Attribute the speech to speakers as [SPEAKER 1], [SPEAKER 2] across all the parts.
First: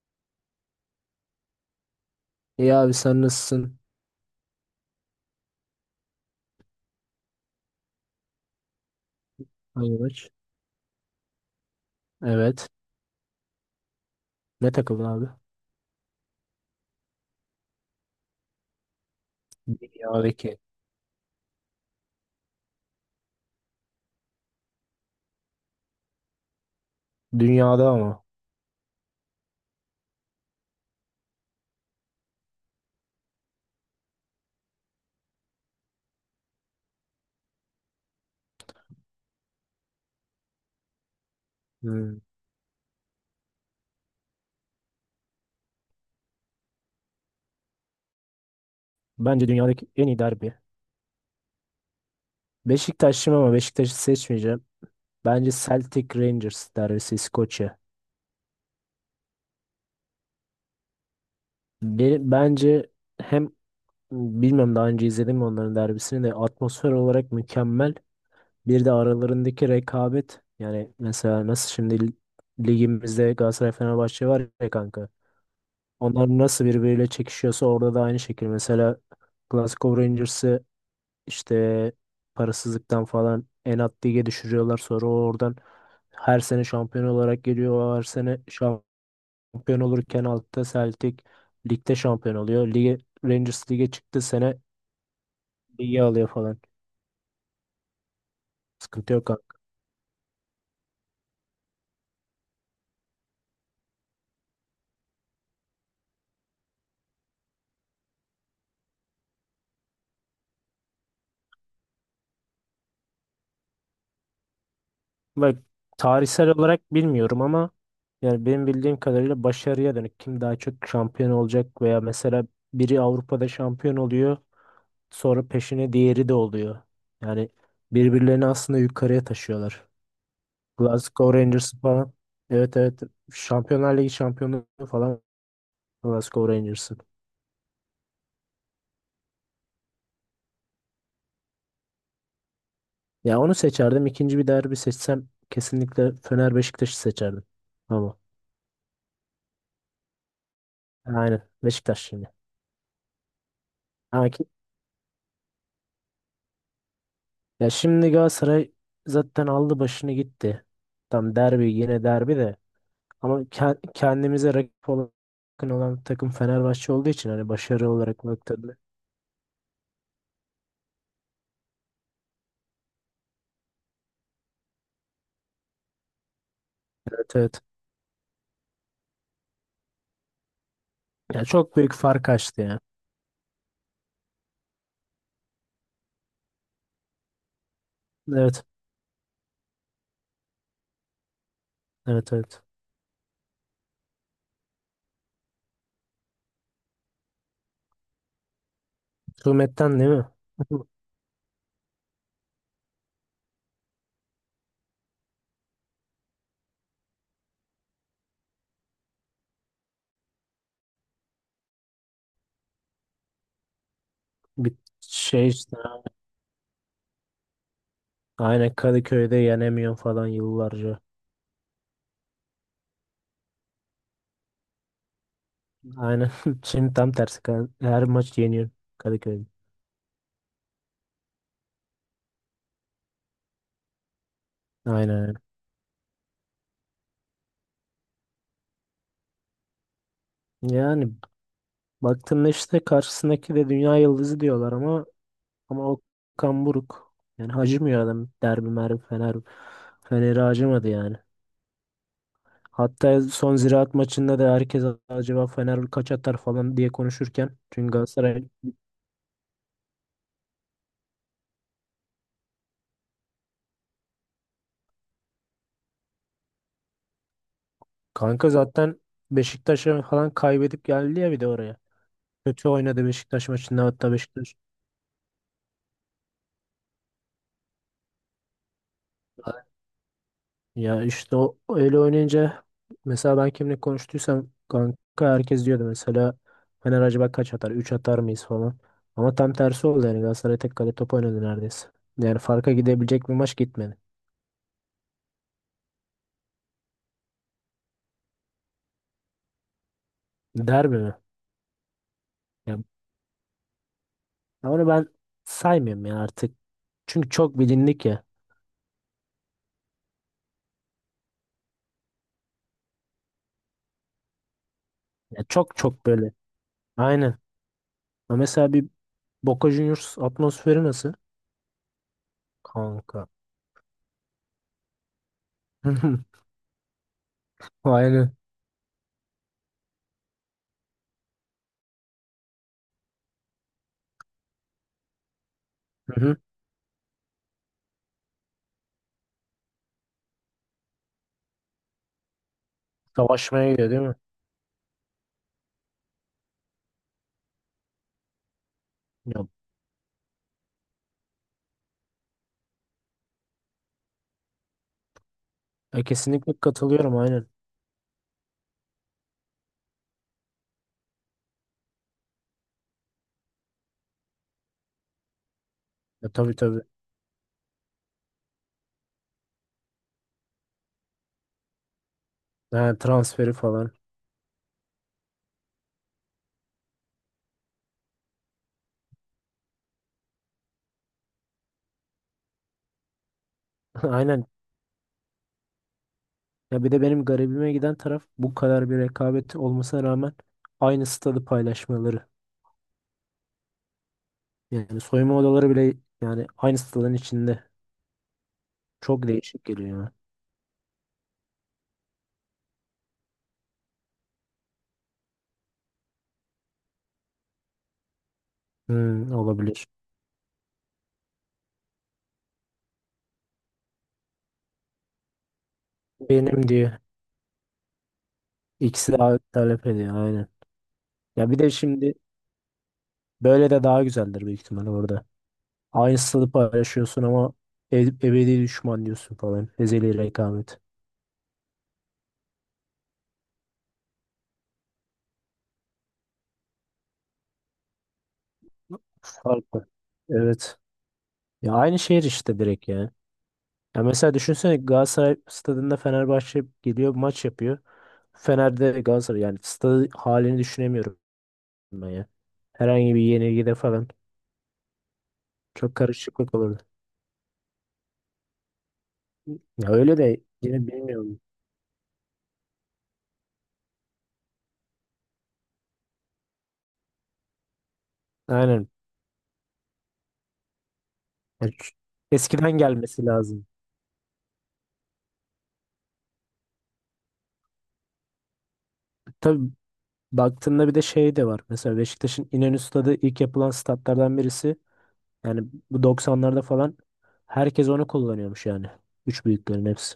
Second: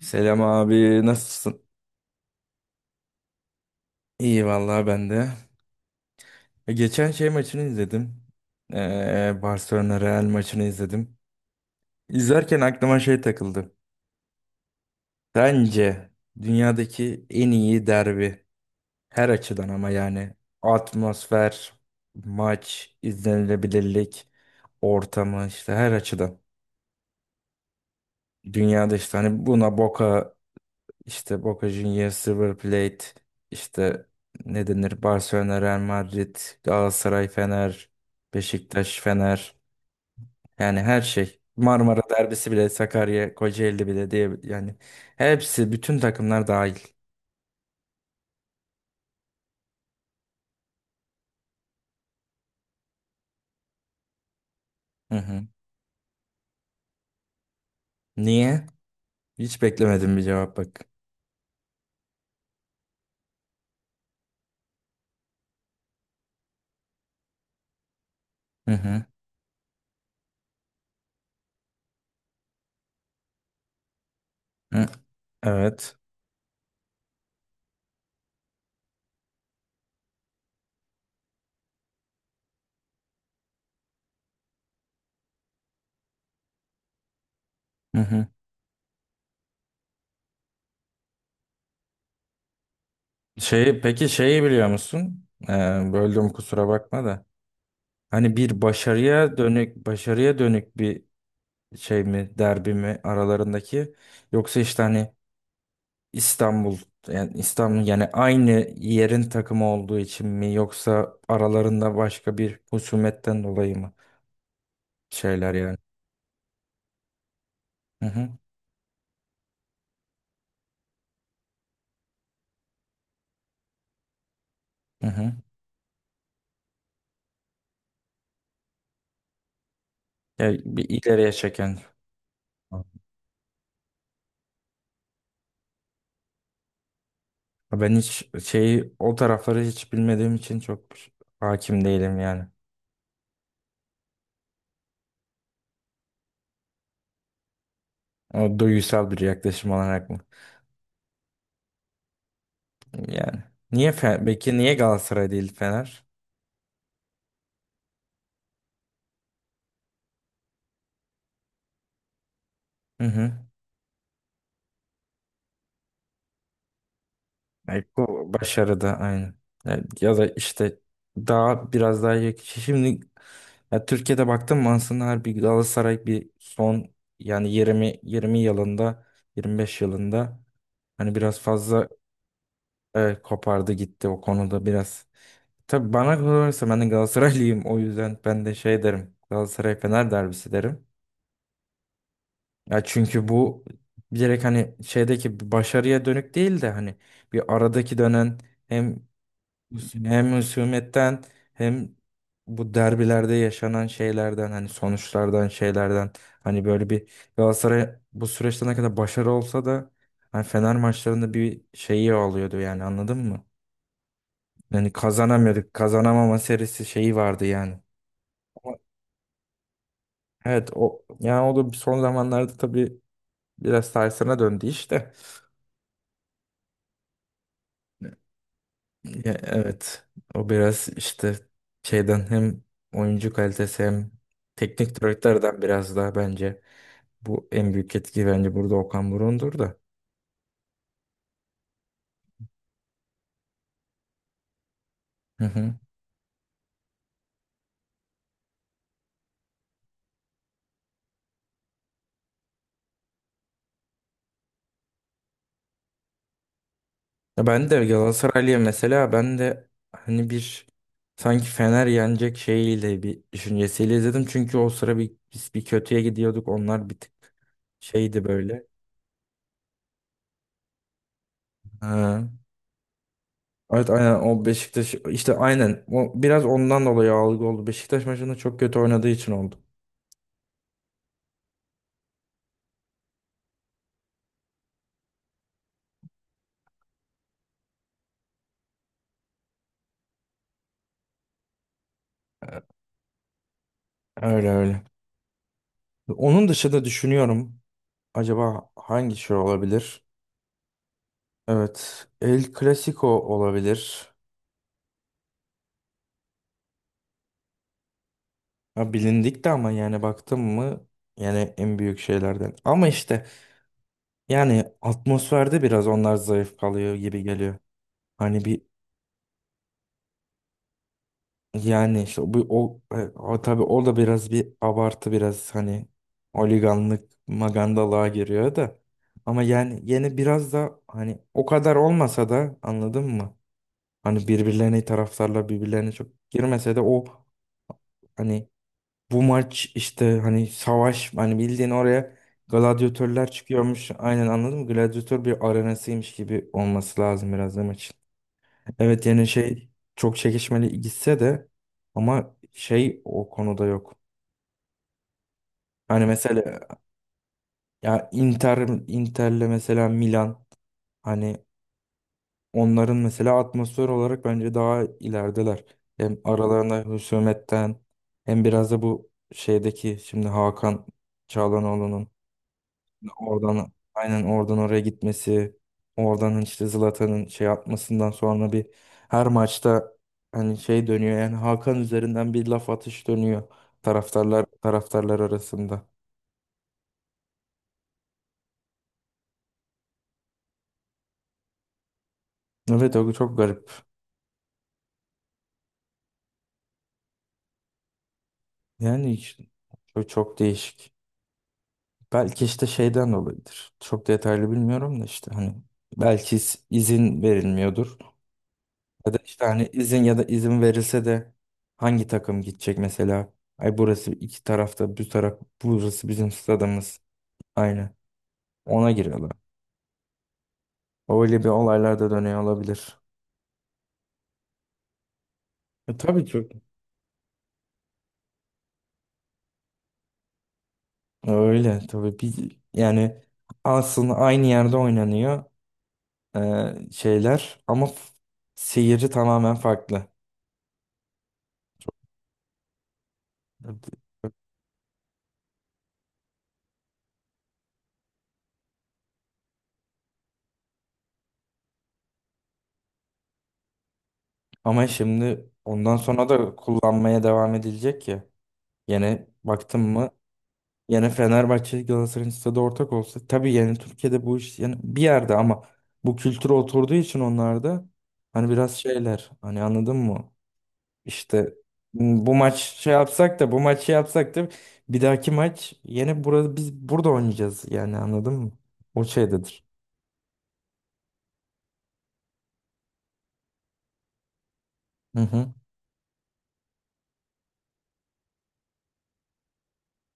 [SPEAKER 1] Selam abi nasılsın?
[SPEAKER 2] İyi abi sen nasılsın?
[SPEAKER 1] İyi vallahi ben de. Geçen şey maçını izledim. Barcelona Real
[SPEAKER 2] Hayır.
[SPEAKER 1] maçını izledim. İzlerken
[SPEAKER 2] Evet.
[SPEAKER 1] aklıma şey takıldı.
[SPEAKER 2] Ne takımın abi?
[SPEAKER 1] Bence dünyadaki en iyi derbi her açıdan ama yani
[SPEAKER 2] Dünyadaki.
[SPEAKER 1] atmosfer, maç, izlenilebilirlik, ortamı işte her açıdan.
[SPEAKER 2] Dünyada ama.
[SPEAKER 1] Dünyada işte hani buna Boca, İşte Boca Juniors, River Plate, işte ne denir? Barcelona, Real Madrid, Galatasaray, Fener, Beşiktaş, Fener. Yani her şey. Marmara
[SPEAKER 2] Hmm.
[SPEAKER 1] derbisi bile, Sakarya, Kocaeli bile diye yani hepsi bütün takımlar dahil.
[SPEAKER 2] Bence dünyadaki en iyi derbi. Beşiktaş'ım ama Beşiktaş'ı seçmeyeceğim.
[SPEAKER 1] Hı hı.
[SPEAKER 2] Bence Celtic Rangers derbisi İskoçya.
[SPEAKER 1] Niye? Hiç beklemedim bir cevap bak.
[SPEAKER 2] Bence hem bilmem daha önce izledim mi onların derbisini de atmosfer olarak mükemmel.
[SPEAKER 1] Hı
[SPEAKER 2] Bir de
[SPEAKER 1] hı.
[SPEAKER 2] aralarındaki rekabet. Yani mesela nasıl şimdi ligimizde Galatasaray Fenerbahçe var ya
[SPEAKER 1] Hı.
[SPEAKER 2] kanka.
[SPEAKER 1] Evet.
[SPEAKER 2] Onlar nasıl birbiriyle çekişiyorsa orada da aynı şekilde. Mesela Glasgow Rangers'ı işte parasızlıktan falan en alt lige düşürüyorlar. Sonra o oradan her sene şampiyon olarak geliyor. O
[SPEAKER 1] Hı
[SPEAKER 2] her
[SPEAKER 1] hı.
[SPEAKER 2] sene şampiyon olurken altta Celtic ligde şampiyon oluyor. Lige, Rangers
[SPEAKER 1] Şeyi,
[SPEAKER 2] lige
[SPEAKER 1] peki
[SPEAKER 2] çıktı
[SPEAKER 1] şeyi
[SPEAKER 2] sene
[SPEAKER 1] biliyor musun?
[SPEAKER 2] ligi
[SPEAKER 1] Böldüm
[SPEAKER 2] alıyor falan.
[SPEAKER 1] kusura bakma da. Hani bir
[SPEAKER 2] Sıkıntı yok
[SPEAKER 1] başarıya
[SPEAKER 2] kanka.
[SPEAKER 1] dönük başarıya dönük bir şey mi, derbi mi aralarındaki, yoksa işte hani İstanbul, yani İstanbul yani aynı yerin takımı olduğu için mi, yoksa aralarında başka bir husumetten dolayı mı şeyler
[SPEAKER 2] Bak
[SPEAKER 1] yani?
[SPEAKER 2] tarihsel olarak bilmiyorum ama
[SPEAKER 1] Hı hı.
[SPEAKER 2] yani benim bildiğim kadarıyla başarıya dönük. Kim daha çok şampiyon olacak veya mesela biri Avrupa'da şampiyon oluyor.
[SPEAKER 1] Hı hı.
[SPEAKER 2] Sonra peşine diğeri de oluyor. Yani birbirlerini aslında yukarıya taşıyorlar.
[SPEAKER 1] Yani bir ileriye
[SPEAKER 2] Glasgow Rangers
[SPEAKER 1] çeken.
[SPEAKER 2] falan. Evet, evet. Şampiyonlar Ligi şampiyonu falan Glasgow Rangers'ın.
[SPEAKER 1] Ben hiç şeyi, o tarafları hiç bilmediğim için çok hakim değilim yani.
[SPEAKER 2] Ya onu seçerdim. İkinci bir derbi seçsem kesinlikle Fener Beşiktaş'ı seçerdim. Ama
[SPEAKER 1] O duygusal bir yaklaşım olarak mı?
[SPEAKER 2] aynen Beşiktaş şimdi.
[SPEAKER 1] Yani niye
[SPEAKER 2] Ha ki-
[SPEAKER 1] peki niye Galatasaray değil Fener?
[SPEAKER 2] Ya şimdi Galatasaray zaten aldı başını gitti. Tam derbi yine derbi de.
[SPEAKER 1] Hı
[SPEAKER 2] Ama
[SPEAKER 1] hı.
[SPEAKER 2] kendimize rakip olan, yakın olan takım Fenerbahçe olduğu için hani
[SPEAKER 1] Yani
[SPEAKER 2] başarı olarak
[SPEAKER 1] bu
[SPEAKER 2] baktığında.
[SPEAKER 1] başarıda aynı. Yani ya da işte daha biraz daha iyi. Şimdi ya Türkiye'de baktım, aslında her bir Galatasaray bir son
[SPEAKER 2] Evet,
[SPEAKER 1] yani
[SPEAKER 2] evet.
[SPEAKER 1] 20 20 yılında, 25 yılında hani biraz
[SPEAKER 2] Ya çok
[SPEAKER 1] fazla
[SPEAKER 2] büyük fark açtı ya.
[SPEAKER 1] kopardı gitti o konuda biraz. Tabii bana kalırsa ben de Galatasaraylıyım, o yüzden ben de
[SPEAKER 2] Evet.
[SPEAKER 1] şey derim. Galatasaray Fener derbisi derim.
[SPEAKER 2] Evet, evet.
[SPEAKER 1] Ya çünkü bu direkt hani şeydeki bir başarıya dönük değil de hani bir aradaki dönen hem,
[SPEAKER 2] Hükümetten değil mi?
[SPEAKER 1] hem husumetten, hem bu derbilerde yaşanan şeylerden, hani sonuçlardan, şeylerden, hani böyle bir Galatasaray bu süreçte ne kadar başarı olsa da hani Fener maçlarında bir şeyi oluyordu yani, anladın mı?
[SPEAKER 2] Bir
[SPEAKER 1] Yani
[SPEAKER 2] şey
[SPEAKER 1] kazanamıyorduk.
[SPEAKER 2] işte.
[SPEAKER 1] Kazanamama serisi şeyi vardı yani.
[SPEAKER 2] Aynen
[SPEAKER 1] Ama
[SPEAKER 2] Kadıköy'de yenemiyor falan
[SPEAKER 1] evet,
[SPEAKER 2] yıllarca.
[SPEAKER 1] o yani o da son zamanlarda tabii biraz tersine döndü işte.
[SPEAKER 2] Aynen. Şimdi tam tersi. Her maç yeniyor
[SPEAKER 1] Ya,
[SPEAKER 2] Kadıköy'de.
[SPEAKER 1] evet o biraz işte şeyden, hem oyuncu kalitesi hem
[SPEAKER 2] Aynen,
[SPEAKER 1] teknik
[SPEAKER 2] aynen.
[SPEAKER 1] direktörden biraz daha bence. Bu en büyük etki bence burada Okan Buruk'undur da.
[SPEAKER 2] Yani baktığında işte karşısındaki de dünya yıldızı diyorlar ama
[SPEAKER 1] Hı hı.
[SPEAKER 2] ama Okan Buruk. Yani acımıyor adam. Derbi merbi Fener Fener'i acımadı yani. Hatta son Ziraat maçında da herkes acaba Fener kaç atar falan diye
[SPEAKER 1] Ya
[SPEAKER 2] konuşurken
[SPEAKER 1] ben de
[SPEAKER 2] çünkü Galatasaray.
[SPEAKER 1] Galatasaraylı'ya mesela, ben de hani bir sanki Fener yenecek şeyiyle bir düşüncesiyle izledim. Çünkü o sıra bir, biz bir kötüye gidiyorduk. Onlar bir tık şeydi
[SPEAKER 2] Kanka
[SPEAKER 1] böyle.
[SPEAKER 2] zaten Beşiktaş'a falan kaybedip geldi ya bir de oraya.
[SPEAKER 1] Ha.
[SPEAKER 2] Kötü oynadı Beşiktaş maçında
[SPEAKER 1] Evet
[SPEAKER 2] hatta
[SPEAKER 1] aynen, o
[SPEAKER 2] Beşiktaş.
[SPEAKER 1] Beşiktaş işte aynen o biraz ondan dolayı algı oldu. Beşiktaş maçında çok kötü oynadığı için oldu.
[SPEAKER 2] Ya işte o öyle oynayınca mesela ben kimle konuştuysam kanka herkes diyordu mesela Fener acaba kaç atar? Üç atar mıyız falan. Ama tam tersi oldu yani Galatasaray tek kale top oynadı neredeyse. Yani farka gidebilecek bir maç gitmedi.
[SPEAKER 1] Öyle öyle. Onun dışında düşünüyorum, acaba hangi şey olabilir?
[SPEAKER 2] Derbi mi?
[SPEAKER 1] Evet, El
[SPEAKER 2] Ya
[SPEAKER 1] Clasico olabilir.
[SPEAKER 2] onu ben saymıyorum ya artık. Çünkü çok bilindik ya.
[SPEAKER 1] Ha, bilindik de ama yani baktım mı yani en büyük şeylerden. Ama işte yani
[SPEAKER 2] Ya
[SPEAKER 1] atmosferde
[SPEAKER 2] çok
[SPEAKER 1] biraz
[SPEAKER 2] çok
[SPEAKER 1] onlar
[SPEAKER 2] böyle.
[SPEAKER 1] zayıf kalıyor gibi
[SPEAKER 2] Aynen.
[SPEAKER 1] geliyor.
[SPEAKER 2] Ama
[SPEAKER 1] Hani bir
[SPEAKER 2] mesela bir Boca Juniors atmosferi nasıl?
[SPEAKER 1] yani işte bu o,
[SPEAKER 2] Kanka.
[SPEAKER 1] o tabii, o da biraz bir abartı biraz hani, oliganlık magandalığa
[SPEAKER 2] Aynen.
[SPEAKER 1] giriyor da. Ama yani yine biraz da hani o kadar olmasa da, anladın mı? Hani birbirlerine, taraftarlar birbirlerine çok
[SPEAKER 2] Hı hı.
[SPEAKER 1] girmese de o hani bu maç işte hani savaş, hani bildiğin oraya gladyatörler
[SPEAKER 2] Savaşmaya
[SPEAKER 1] çıkıyormuş.
[SPEAKER 2] gidiyor değil mi?
[SPEAKER 1] Aynen, anladın mı? Gladyatör bir arenasıymış gibi olması lazım biraz da maçın. Evet yani
[SPEAKER 2] Ya,
[SPEAKER 1] şey, çok çekişmeli gitse de ama şey o konuda yok. Hani
[SPEAKER 2] Kesinlikle
[SPEAKER 1] mesela
[SPEAKER 2] katılıyorum aynen.
[SPEAKER 1] ya Inter'le mesela Milan, hani onların mesela atmosfer olarak bence daha ilerideler. Hem
[SPEAKER 2] Ya, tabii tabii.
[SPEAKER 1] aralarında husumetten, hem biraz da bu şeydeki şimdi Hakan Çalhanoğlu'nun,
[SPEAKER 2] Ha, transferi
[SPEAKER 1] oradan
[SPEAKER 2] falan.
[SPEAKER 1] aynen, oradan oraya gitmesi, oradan işte Zlatan'ın şey atmasından sonra bir her maçta hani şey dönüyor yani, Hakan üzerinden bir laf atış dönüyor taraftarlar
[SPEAKER 2] Aynen.
[SPEAKER 1] taraftarlar arasında.
[SPEAKER 2] Ya bir de benim garibime giden taraf bu kadar bir rekabet olmasına rağmen aynı stadı paylaşmaları.
[SPEAKER 1] Evet, o çok garip.
[SPEAKER 2] Yani soyunma odaları bile yani aynı stadın içinde.
[SPEAKER 1] Yani
[SPEAKER 2] Çok
[SPEAKER 1] işte,
[SPEAKER 2] değişik geliyor
[SPEAKER 1] çok,
[SPEAKER 2] ya.
[SPEAKER 1] çok değişik. Belki işte şeyden dolayıdır, çok detaylı bilmiyorum da işte hani belki izin verilmiyordur. Ya da
[SPEAKER 2] Hmm,
[SPEAKER 1] işte hani
[SPEAKER 2] olabilir.
[SPEAKER 1] izin, ya da izin verilse de hangi takım gidecek mesela? Ay burası, iki tarafta bu taraf, burası bizim
[SPEAKER 2] Benim diye.
[SPEAKER 1] stadımız. Aynı. Ona
[SPEAKER 2] İkisi de
[SPEAKER 1] giriyorlar.
[SPEAKER 2] abi talep ediyor aynen.
[SPEAKER 1] Öyle bir
[SPEAKER 2] Ya bir de
[SPEAKER 1] olaylar da
[SPEAKER 2] şimdi
[SPEAKER 1] dönüyor olabilir.
[SPEAKER 2] böyle de daha güzeldir büyük ihtimalle orada. Aynı
[SPEAKER 1] Tabii
[SPEAKER 2] stadı
[SPEAKER 1] çok.
[SPEAKER 2] paylaşıyorsun ama ebedi düşman diyorsun falan. Ezeli rekabet.
[SPEAKER 1] Öyle tabii bir yani aslında aynı yerde oynanıyor şeyler ama seyirci tamamen
[SPEAKER 2] Farklı.
[SPEAKER 1] farklı.
[SPEAKER 2] Evet. Ya aynı şehir işte direkt ya.
[SPEAKER 1] Evet.
[SPEAKER 2] Ya mesela düşünsene Galatasaray stadında Fenerbahçe geliyor maç yapıyor. Fener'de Galatasaray yani stadı halini düşünemiyorum ben ya. Herhangi bir yenilgide falan
[SPEAKER 1] Ama şimdi
[SPEAKER 2] çok
[SPEAKER 1] ondan sonra
[SPEAKER 2] karışıklık
[SPEAKER 1] da
[SPEAKER 2] olurdu.
[SPEAKER 1] kullanmaya devam edilecek ya. Yine baktım
[SPEAKER 2] Ya
[SPEAKER 1] mı,
[SPEAKER 2] öyle de yine
[SPEAKER 1] yani
[SPEAKER 2] bilmiyorum.
[SPEAKER 1] Fenerbahçe Galatasaray'ın stadı ortak olsa tabii yani Türkiye'de bu iş yani bir yerde ama bu kültüre oturduğu için onlarda hani biraz
[SPEAKER 2] Aynen.
[SPEAKER 1] şeyler hani, anladın mı? İşte,
[SPEAKER 2] Ya ç-
[SPEAKER 1] bu maç
[SPEAKER 2] Eskiden
[SPEAKER 1] şey
[SPEAKER 2] gelmesi
[SPEAKER 1] yapsak da, bu
[SPEAKER 2] lazım.
[SPEAKER 1] maçı yapsak da, bir dahaki maç yine burada, biz burada oynayacağız yani, anladın mı? O şeydedir.
[SPEAKER 2] Tabii baktığında bir de şey de var. Mesela Beşiktaş'ın İnönü Stadı ilk yapılan statlardan birisi.
[SPEAKER 1] Hı hı.
[SPEAKER 2] Yani bu 90'larda falan herkes onu kullanıyormuş yani. Üç büyüklerin hepsi.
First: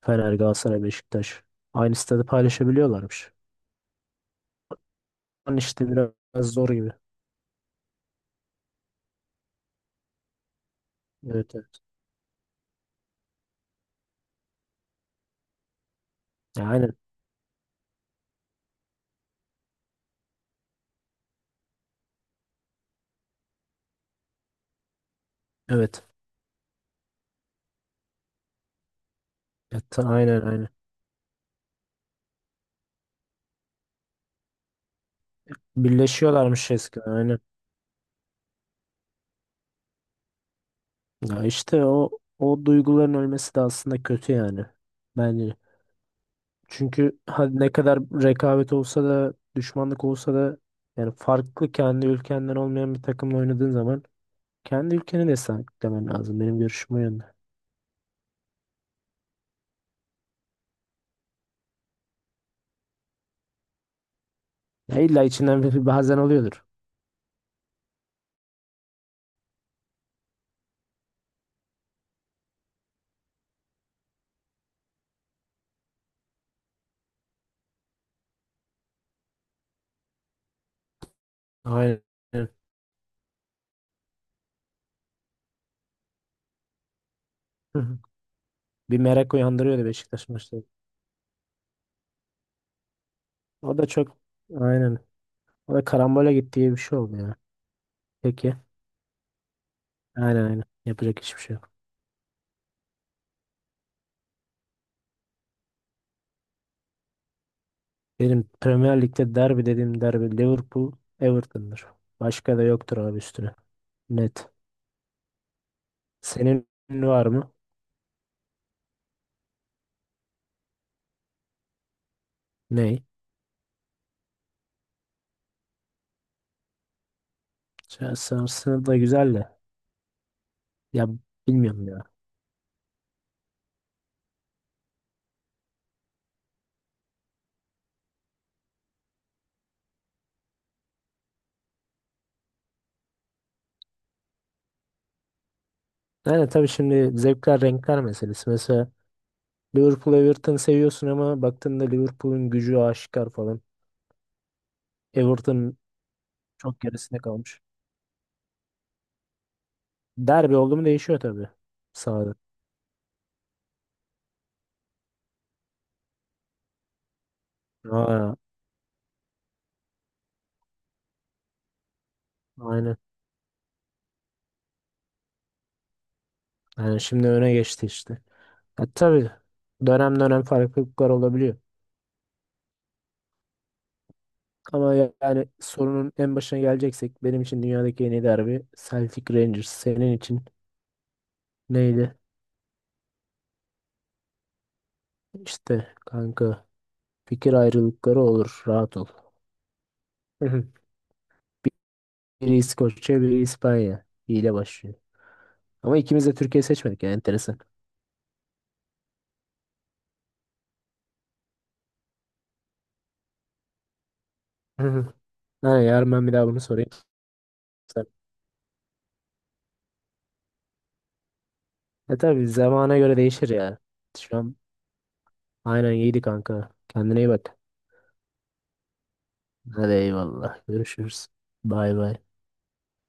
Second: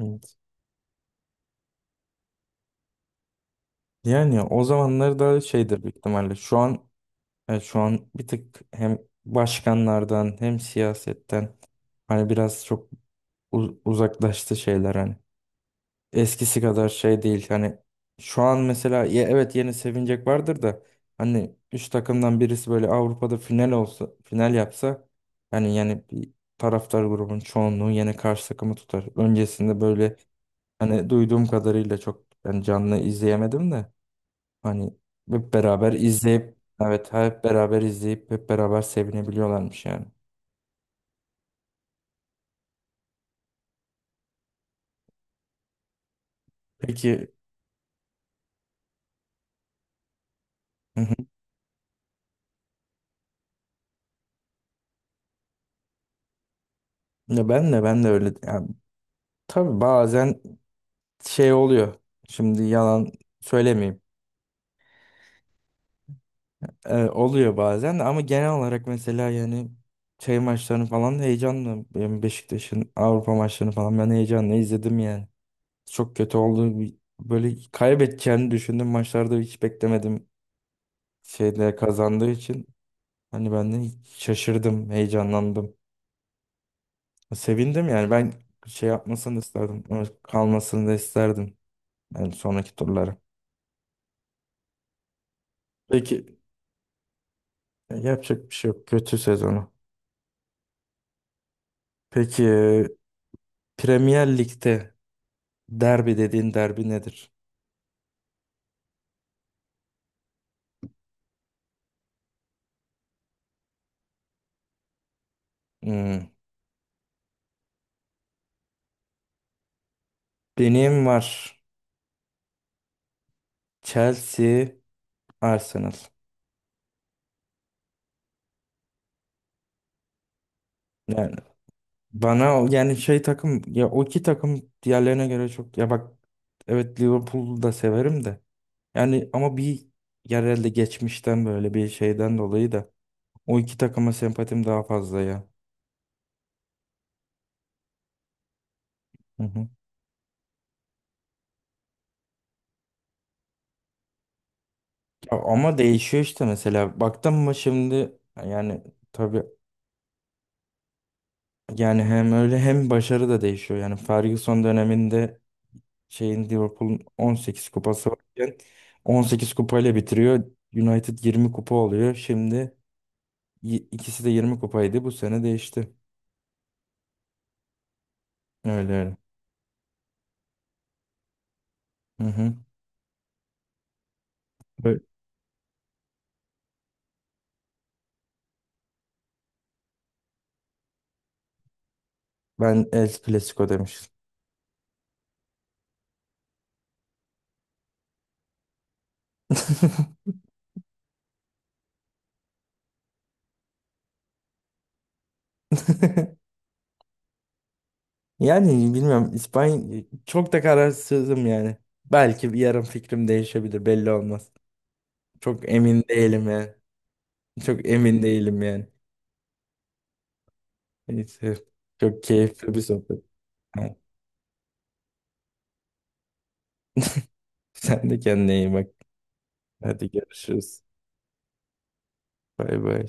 [SPEAKER 2] Fener,
[SPEAKER 1] Evet.
[SPEAKER 2] Galatasaray, Beşiktaş. Aynı stadı paylaşabiliyorlarmış.
[SPEAKER 1] Yani o zamanlar da
[SPEAKER 2] Yani
[SPEAKER 1] şeydir
[SPEAKER 2] işte
[SPEAKER 1] büyük
[SPEAKER 2] biraz
[SPEAKER 1] ihtimalle. Şu
[SPEAKER 2] zor
[SPEAKER 1] an
[SPEAKER 2] gibi.
[SPEAKER 1] evet, şu an bir tık hem başkanlardan, hem
[SPEAKER 2] Evet,
[SPEAKER 1] siyasetten
[SPEAKER 2] evet.
[SPEAKER 1] hani biraz çok uzaklaştı şeyler hani. Eskisi
[SPEAKER 2] Ya
[SPEAKER 1] kadar
[SPEAKER 2] aynen.
[SPEAKER 1] şey değil hani, şu an mesela ya evet yeni sevinecek vardır da hani üç takımdan birisi böyle Avrupa'da final olsa, final yapsa hani yani
[SPEAKER 2] Evet.
[SPEAKER 1] bir taraftar grubun çoğunluğu yine karşı takımı tutar. Öncesinde böyle
[SPEAKER 2] Aynen aynen.
[SPEAKER 1] hani duyduğum kadarıyla, çok yani canlı izleyemedim de hani hep beraber izleyip,
[SPEAKER 2] Birleşiyorlarmış eskiden
[SPEAKER 1] evet
[SPEAKER 2] aynen.
[SPEAKER 1] hep beraber izleyip hep beraber sevinebiliyorlarmış yani.
[SPEAKER 2] Ya işte o duyguların ölmesi de aslında kötü yani. Bence. Çünkü
[SPEAKER 1] Peki.
[SPEAKER 2] hadi ne kadar rekabet olsa da düşmanlık olsa da
[SPEAKER 1] Hı
[SPEAKER 2] yani
[SPEAKER 1] hı.
[SPEAKER 2] farklı kendi ülkenden olmayan bir takımla oynadığın zaman kendi ülkeni de sahiplenmen lazım. Benim görüşüm o yönde.
[SPEAKER 1] Ya ben de öyle yani. Tabii bazen şey oluyor. Şimdi yalan söylemeyeyim.
[SPEAKER 2] Ya illa içinden bir bazen oluyordur.
[SPEAKER 1] Oluyor bazen de ama genel olarak mesela yani şey maçlarını falan heyecanlı. Benim, Beşiktaş'ın Avrupa maçlarını falan ben heyecanla izledim yani. Çok kötü oldu. Böyle kaybedeceğini düşündüm. Maçlarda hiç beklemedim. Şeyde
[SPEAKER 2] Aynen.
[SPEAKER 1] kazandığı
[SPEAKER 2] Hı
[SPEAKER 1] için hani ben de şaşırdım, heyecanlandım. Sevindim
[SPEAKER 2] hı.
[SPEAKER 1] yani, ben şey
[SPEAKER 2] Bir merak
[SPEAKER 1] yapmasını isterdim.
[SPEAKER 2] uyandırıyordu Beşiktaş maçları.
[SPEAKER 1] Kalmasını da isterdim. Yani sonraki turlara.
[SPEAKER 2] O da çok aynen. O da
[SPEAKER 1] Peki,
[SPEAKER 2] karambole gittiği bir şey oldu ya.
[SPEAKER 1] yapacak bir
[SPEAKER 2] Peki.
[SPEAKER 1] şey yok. Kötü sezonu.
[SPEAKER 2] Aynen, aynen. Yapacak hiçbir şey yok.
[SPEAKER 1] Peki, Premier Lig'de derbi dediğin derbi nedir?
[SPEAKER 2] Benim Premier Lig'de derbi dediğim derbi Liverpool Everton'dır. Başka da yoktur abi üstüne. Net.
[SPEAKER 1] Hmm.
[SPEAKER 2] Senin var mı?
[SPEAKER 1] Benim var.
[SPEAKER 2] Ney?
[SPEAKER 1] Chelsea, Arsenal.
[SPEAKER 2] Chelsea Arsenal da güzel de. Ya
[SPEAKER 1] Yani
[SPEAKER 2] bilmiyorum ya.
[SPEAKER 1] bana yani şey takım ya, o iki takım diğerlerine göre çok, ya bak evet Liverpool'u da severim de yani, ama bir yerelde geçmişten böyle bir şeyden dolayı da o iki takıma sempatim daha fazla ya.
[SPEAKER 2] Yani tabii şimdi zevkler renkler meselesi. Mesela
[SPEAKER 1] Hı hı.
[SPEAKER 2] Liverpool Everton seviyorsun ama baktığında Liverpool'un gücü aşikar falan.
[SPEAKER 1] Ya
[SPEAKER 2] Everton
[SPEAKER 1] ama değişiyor işte
[SPEAKER 2] çok
[SPEAKER 1] mesela
[SPEAKER 2] gerisinde
[SPEAKER 1] baktım mı
[SPEAKER 2] kalmış.
[SPEAKER 1] şimdi, yani tabii,
[SPEAKER 2] Derbi oldu mu değişiyor tabii
[SPEAKER 1] yani hem
[SPEAKER 2] sahada.
[SPEAKER 1] öyle hem başarı da değişiyor. Yani Ferguson döneminde şeyin, Liverpool'un 18 kupası
[SPEAKER 2] Aa,
[SPEAKER 1] varken 18 kupayla bitiriyor. United 20 kupa oluyor. Şimdi
[SPEAKER 2] aynen.
[SPEAKER 1] ikisi de 20 kupaydı. Bu sene değişti.
[SPEAKER 2] Yani şimdi öne geçti işte. Ya,
[SPEAKER 1] Öyle öyle.
[SPEAKER 2] tabii dönem dönem farklılıklar olabiliyor.
[SPEAKER 1] Hı hı.
[SPEAKER 2] Ama
[SPEAKER 1] Böyle-
[SPEAKER 2] yani sorunun en başına geleceksek benim için dünyadaki en iyi derbi Celtic Rangers. Senin için neydi?
[SPEAKER 1] Ben El Clasico demiştim.
[SPEAKER 2] İşte kanka fikir ayrılıkları olur rahat ol. Biri İskoçya biri İspanya. İyi başlıyor. Ama ikimiz de Türkiye seçmedik yani enteresan.
[SPEAKER 1] Yani bilmiyorum, İspanya, çok da kararsızım yani. Belki bir yarın fikrim değişebilir, belli olmaz.
[SPEAKER 2] Hı hı.
[SPEAKER 1] Çok
[SPEAKER 2] Ha,
[SPEAKER 1] emin
[SPEAKER 2] yarın ben bir daha
[SPEAKER 1] değilim
[SPEAKER 2] bunu
[SPEAKER 1] yani.
[SPEAKER 2] sorayım.
[SPEAKER 1] Çok
[SPEAKER 2] Sen-
[SPEAKER 1] emin değilim yani. Neyse.
[SPEAKER 2] E
[SPEAKER 1] Çok
[SPEAKER 2] tabii
[SPEAKER 1] keyifli bir
[SPEAKER 2] zamana göre
[SPEAKER 1] sohbet.
[SPEAKER 2] değişir ya.
[SPEAKER 1] Ha.
[SPEAKER 2] Şu an aynen iyiydi kanka. Kendine iyi bak.
[SPEAKER 1] Sen de kendine iyi bak.
[SPEAKER 2] Hadi
[SPEAKER 1] Hadi
[SPEAKER 2] eyvallah.
[SPEAKER 1] görüşürüz.
[SPEAKER 2] Görüşürüz. Bay bay.
[SPEAKER 1] Bay bay.